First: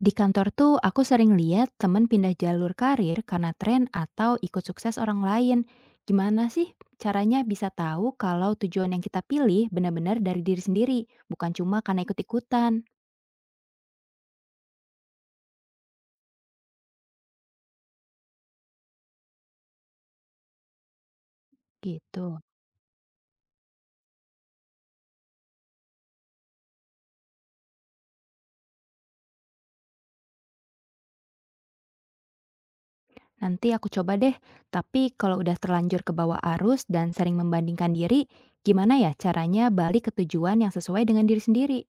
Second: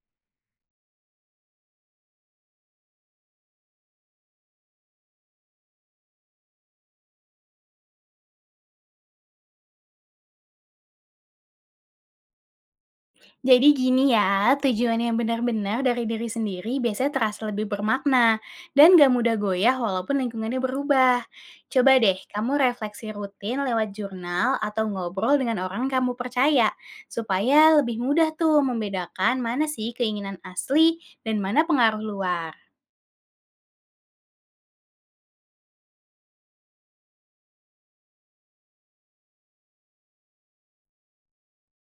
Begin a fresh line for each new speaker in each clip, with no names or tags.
Di kantor tuh aku sering lihat temen pindah jalur karir karena tren atau ikut sukses orang lain. Gimana sih caranya bisa tahu kalau tujuan yang kita pilih benar-benar dari diri sendiri, bukan cuma karena ikut-ikutan
Jadi gini ya, tujuan yang benar-benar dari diri sendiri biasanya terasa lebih bermakna dan gak mudah goyah walaupun lingkungannya berubah. Coba deh
gitu.
kamu refleksi rutin lewat jurnal atau ngobrol dengan orang kamu percaya supaya lebih mudah tuh membedakan mana sih keinginan asli dan mana pengaruh luar.
Nanti aku coba deh, tapi kalau udah terlanjur ke bawah arus dan sering membandingkan diri, gimana ya caranya balik ke tujuan yang sesuai dengan diri sendiri?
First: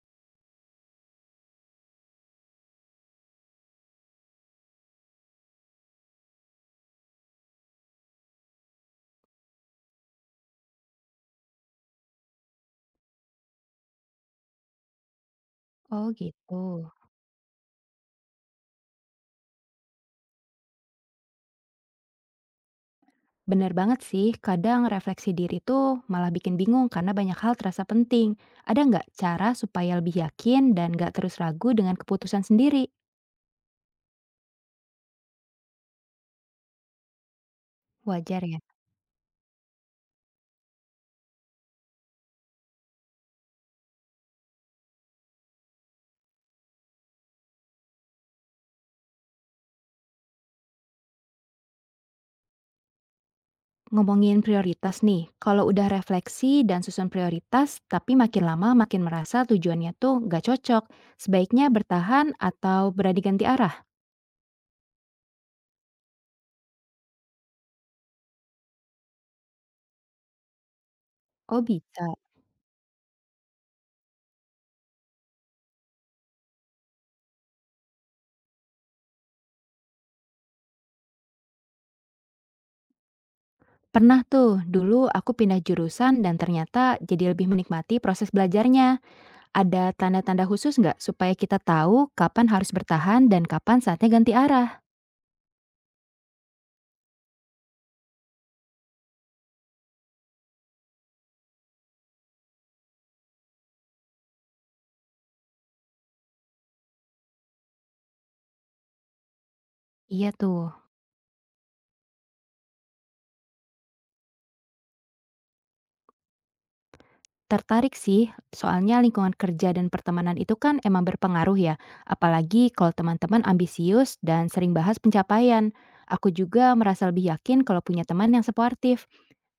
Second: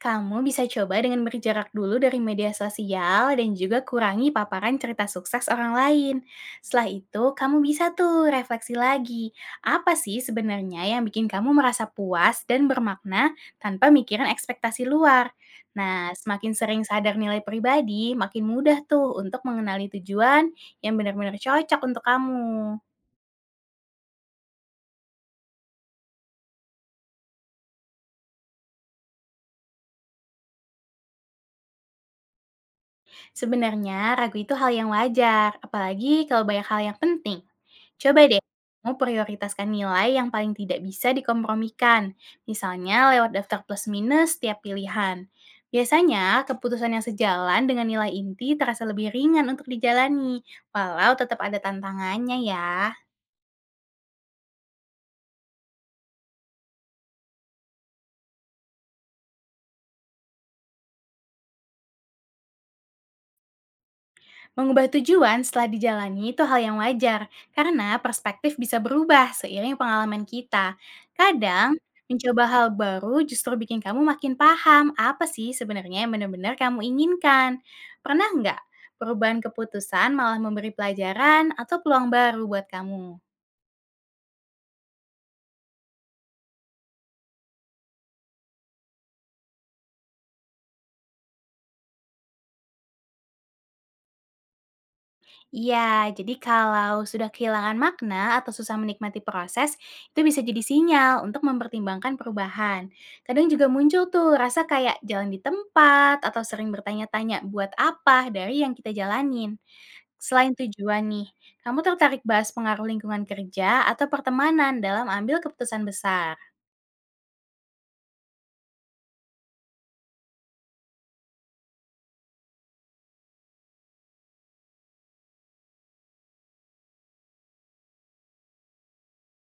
Kamu bisa coba dengan berjarak dulu dari media sosial dan juga kurangi paparan cerita sukses orang lain. Setelah itu, kamu bisa tuh refleksi lagi. Apa sih sebenarnya yang bikin kamu merasa puas dan bermakna tanpa mikirin ekspektasi luar?
Oh
Nah, semakin
gitu.
sering sadar nilai pribadi, makin mudah tuh untuk mengenali tujuan yang benar-benar cocok untuk kamu.
Bener banget sih, kadang refleksi diri tuh malah bikin bingung karena banyak hal terasa penting. Ada nggak cara supaya lebih yakin dan nggak terus ragu dengan keputusan sendiri?
Sebenarnya ragu itu hal yang wajar, apalagi kalau banyak hal yang penting. Coba deh,
Wajar ya.
kamu prioritaskan nilai yang paling tidak bisa dikompromikan, misalnya lewat daftar plus minus setiap pilihan. Biasanya, keputusan yang sejalan dengan nilai inti terasa lebih ringan untuk dijalani, walau tetap ada tantangannya ya.
Ngomongin prioritas nih, kalau udah refleksi dan susun prioritas, tapi makin lama makin merasa tujuannya tuh nggak cocok, sebaiknya bertahan atau berani ganti arah?
Mengubah tujuan setelah dijalani itu hal yang wajar, karena perspektif bisa berubah seiring pengalaman kita.
Oh
Kadang,
bisa.
mencoba hal baru justru bikin kamu makin paham apa sih sebenarnya yang benar-benar kamu inginkan. Pernah nggak perubahan keputusan malah memberi pelajaran atau peluang baru buat kamu?
Pernah tuh, dulu aku pindah jurusan dan ternyata jadi lebih menikmati proses belajarnya. Ada tanda-tanda khusus nggak supaya kita tahu kapan harus bertahan dan kapan saatnya ganti arah?
Iya, jadi kalau sudah kehilangan makna atau susah menikmati proses, itu bisa jadi sinyal untuk mempertimbangkan perubahan. Kadang juga muncul tuh rasa kayak jalan di tempat atau sering bertanya-tanya buat apa dari yang kita jalanin.
Iya
Selain
tuh,
tujuan nih, kamu tertarik bahas pengaruh lingkungan kerja atau pertemanan dalam ambil keputusan besar?
tertarik sih. Soalnya lingkungan kerja dan pertemanan itu kan emang berpengaruh ya. Apalagi kalau teman-teman ambisius dan sering bahas pencapaian. Aku juga merasa lebih yakin kalau punya teman yang suportif.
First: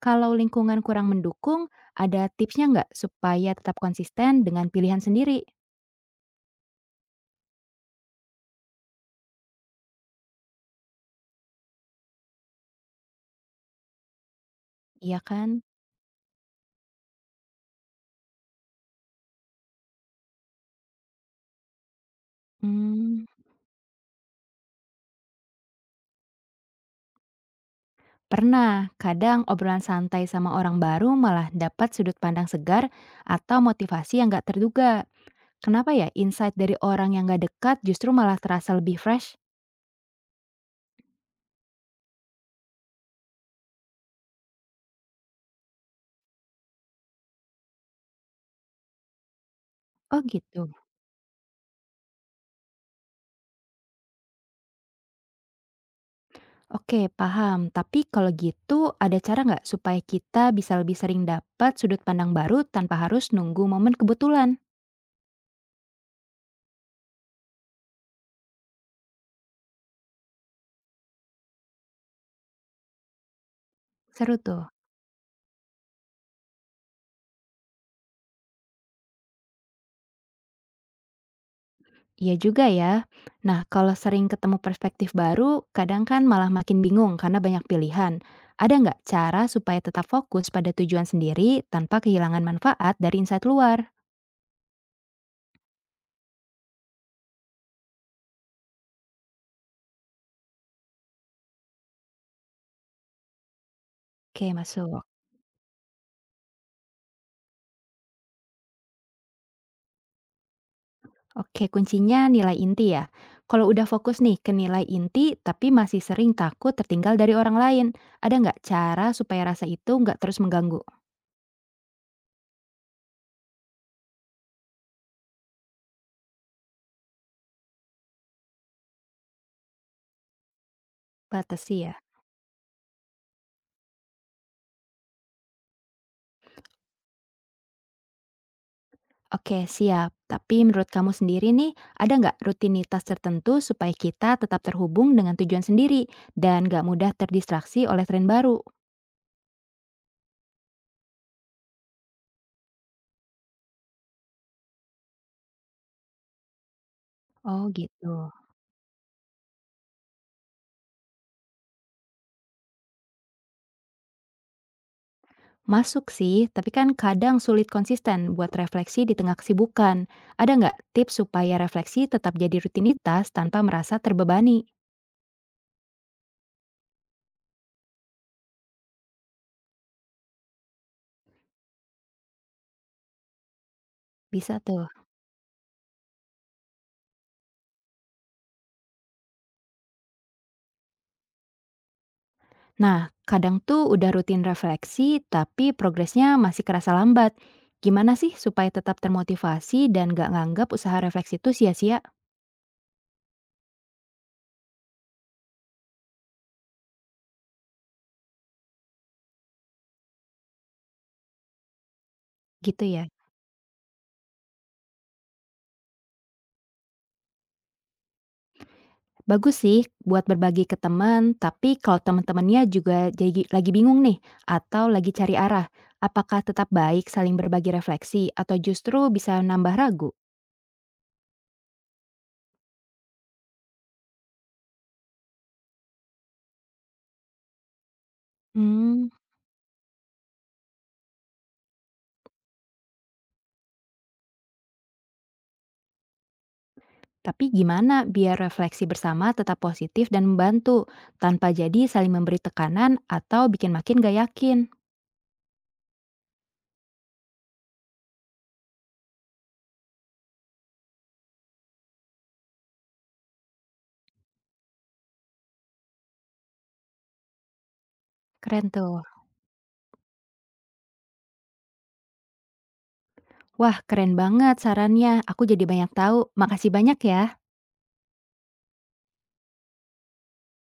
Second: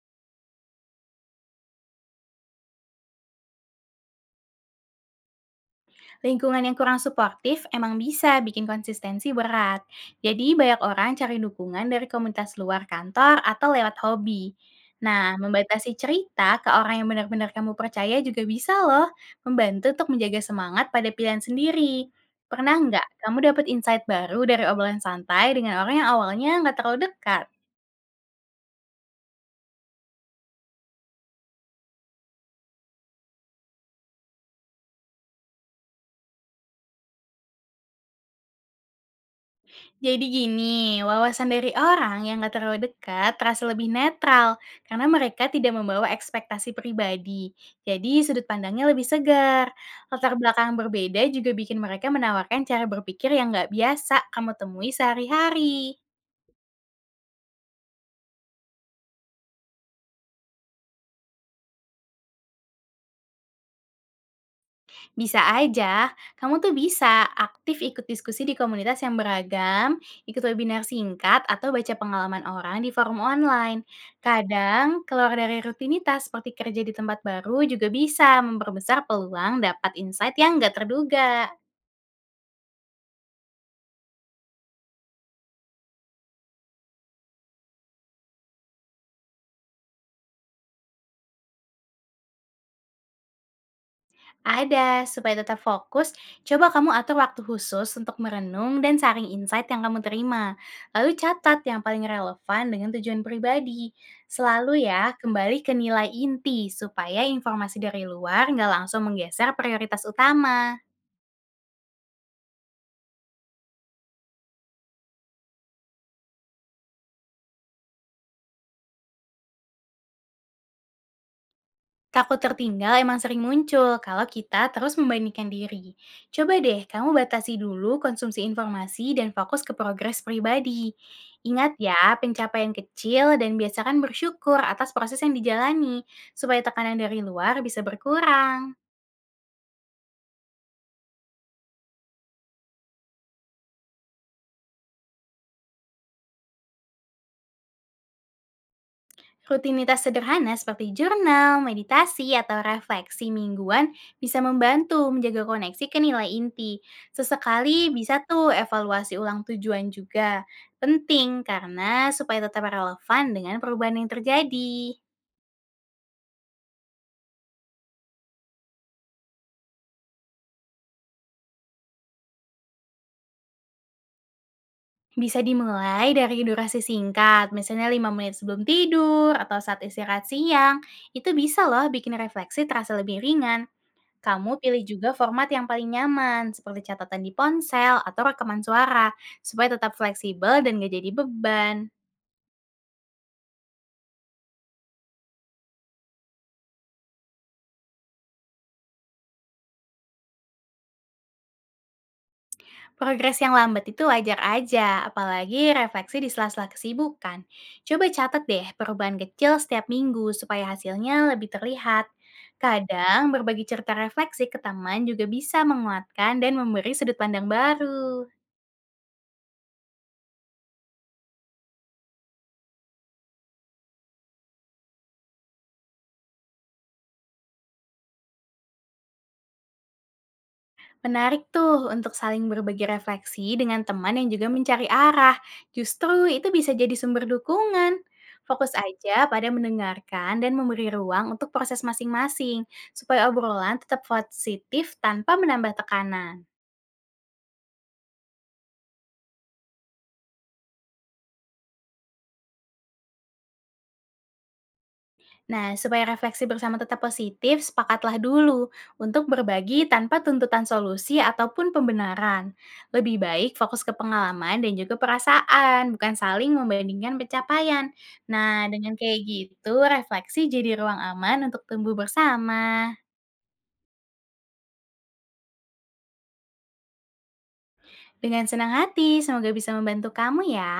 Kalau lingkungan kurang mendukung, ada tipsnya nggak supaya tetap konsisten dengan pilihan sendiri?
Lingkungan yang kurang suportif emang bisa bikin konsistensi berat. Jadi banyak orang cari dukungan dari komunitas luar kantor atau lewat hobi.
Iya
Nah,
kan?
membatasi cerita ke orang yang benar-benar kamu percaya juga bisa loh membantu untuk menjaga semangat pada pilihan sendiri. Pernah nggak
Hmm.
kamu dapat insight baru dari obrolan santai dengan orang yang awalnya nggak terlalu dekat?
Pernah, kadang obrolan santai sama orang baru malah dapat sudut pandang segar atau motivasi yang gak terduga. Kenapa ya insight dari orang yang gak dekat justru malah terasa lebih fresh?
Jadi gini, wawasan dari orang yang gak terlalu dekat terasa lebih netral karena mereka tidak membawa ekspektasi pribadi. Jadi sudut pandangnya lebih segar.
Oh
Latar
gitu.
belakang berbeda juga bikin mereka menawarkan cara berpikir yang gak biasa kamu temui sehari-hari.
Oke, paham. Tapi kalau gitu ada cara nggak supaya kita bisa lebih sering dapat sudut pandang baru tanpa harus nunggu momen kebetulan?
Bisa aja, kamu tuh bisa aktif ikut diskusi di komunitas yang beragam, ikut webinar singkat, atau baca pengalaman orang di forum online.
Seru tuh.
Kadang, keluar dari rutinitas seperti kerja di tempat baru juga bisa memperbesar peluang dapat insight yang nggak terduga.
Iya juga ya. Nah, kalau sering ketemu perspektif baru, kadang kan malah makin bingung karena banyak pilihan. Ada nggak cara supaya tetap fokus pada tujuan sendiri tanpa kehilangan manfaat dari insight luar?
Ada, supaya tetap fokus, coba kamu atur waktu khusus untuk merenung dan saring insight yang kamu terima. Lalu catat yang paling relevan dengan tujuan pribadi.
Oke,
Selalu
masuk.
ya, kembali ke nilai inti supaya informasi dari luar nggak langsung menggeser prioritas utama.
Oke, kuncinya nilai inti ya. Kalau udah fokus nih ke nilai inti, tapi masih sering takut tertinggal dari orang lain, ada nggak cara supaya rasa itu nggak terus mengganggu?
Takut tertinggal emang sering muncul kalau kita terus membandingkan diri. Coba deh kamu batasi dulu konsumsi informasi dan fokus ke progres pribadi. Ingat
Batasi ya.
ya, pencapaian kecil dan biasakan bersyukur atas proses yang dijalani, supaya tekanan dari luar bisa berkurang.
Oke, siap. Tapi menurut kamu sendiri nih, ada nggak rutinitas tertentu supaya kita tetap terhubung dengan tujuan sendiri dan nggak mudah terdistraksi oleh tren baru?
Rutinitas sederhana seperti jurnal, meditasi, atau refleksi mingguan bisa membantu menjaga koneksi ke nilai inti.
Oh
Sesekali
gitu.
bisa tuh evaluasi ulang tujuan juga. Penting karena supaya tetap relevan dengan perubahan yang terjadi.
Masuk sih, tapi kan kadang sulit konsisten buat refleksi di tengah kesibukan. Ada nggak tips supaya refleksi tetap jadi rutinitas tanpa merasa terbebani?
Bisa dimulai dari durasi singkat, misalnya 5 menit sebelum tidur atau saat istirahat siang. Itu bisa loh bikin refleksi terasa lebih ringan. Kamu
Bisa
pilih
tuh.
juga format yang paling nyaman, seperti catatan di ponsel atau rekaman suara, supaya tetap fleksibel dan gak jadi beban.
Nah, kadang tuh udah rutin refleksi, tapi progresnya masih kerasa lambat. Gimana sih supaya tetap termotivasi dan gak nganggap usaha refleksi itu sia-sia?
Progres yang lambat itu wajar aja, apalagi refleksi di sela-sela kesibukan. Coba catat deh perubahan kecil setiap minggu supaya hasilnya lebih terlihat.
Gitu ya.
Kadang berbagi cerita refleksi ke teman juga bisa menguatkan dan memberi sudut pandang baru.
Bagus sih buat berbagi ke teman, tapi kalau teman-temannya juga jadi lagi bingung nih, atau lagi cari arah, apakah tetap baik saling berbagi refleksi atau justru bisa nambah ragu?
Menarik tuh untuk saling berbagi refleksi dengan teman yang juga mencari arah. Justru itu bisa jadi sumber dukungan. Fokus
Hmm,
aja pada mendengarkan dan memberi ruang untuk proses masing-masing, supaya obrolan tetap positif tanpa menambah tekanan.
tapi gimana biar refleksi bersama tetap positif dan membantu, tanpa jadi saling memberi tekanan atau bikin makin gak yakin?
Nah, supaya refleksi bersama tetap positif, sepakatlah dulu untuk berbagi tanpa tuntutan solusi ataupun pembenaran. Lebih baik fokus ke pengalaman dan juga perasaan, bukan saling membandingkan pencapaian. Nah,
Keren
dengan
tuh.
kayak gitu, refleksi jadi ruang aman untuk tumbuh bersama.
Wah, keren banget sarannya. Aku jadi banyak tahu. Makasih banyak ya.
Dengan senang hati, semoga bisa membantu kamu ya.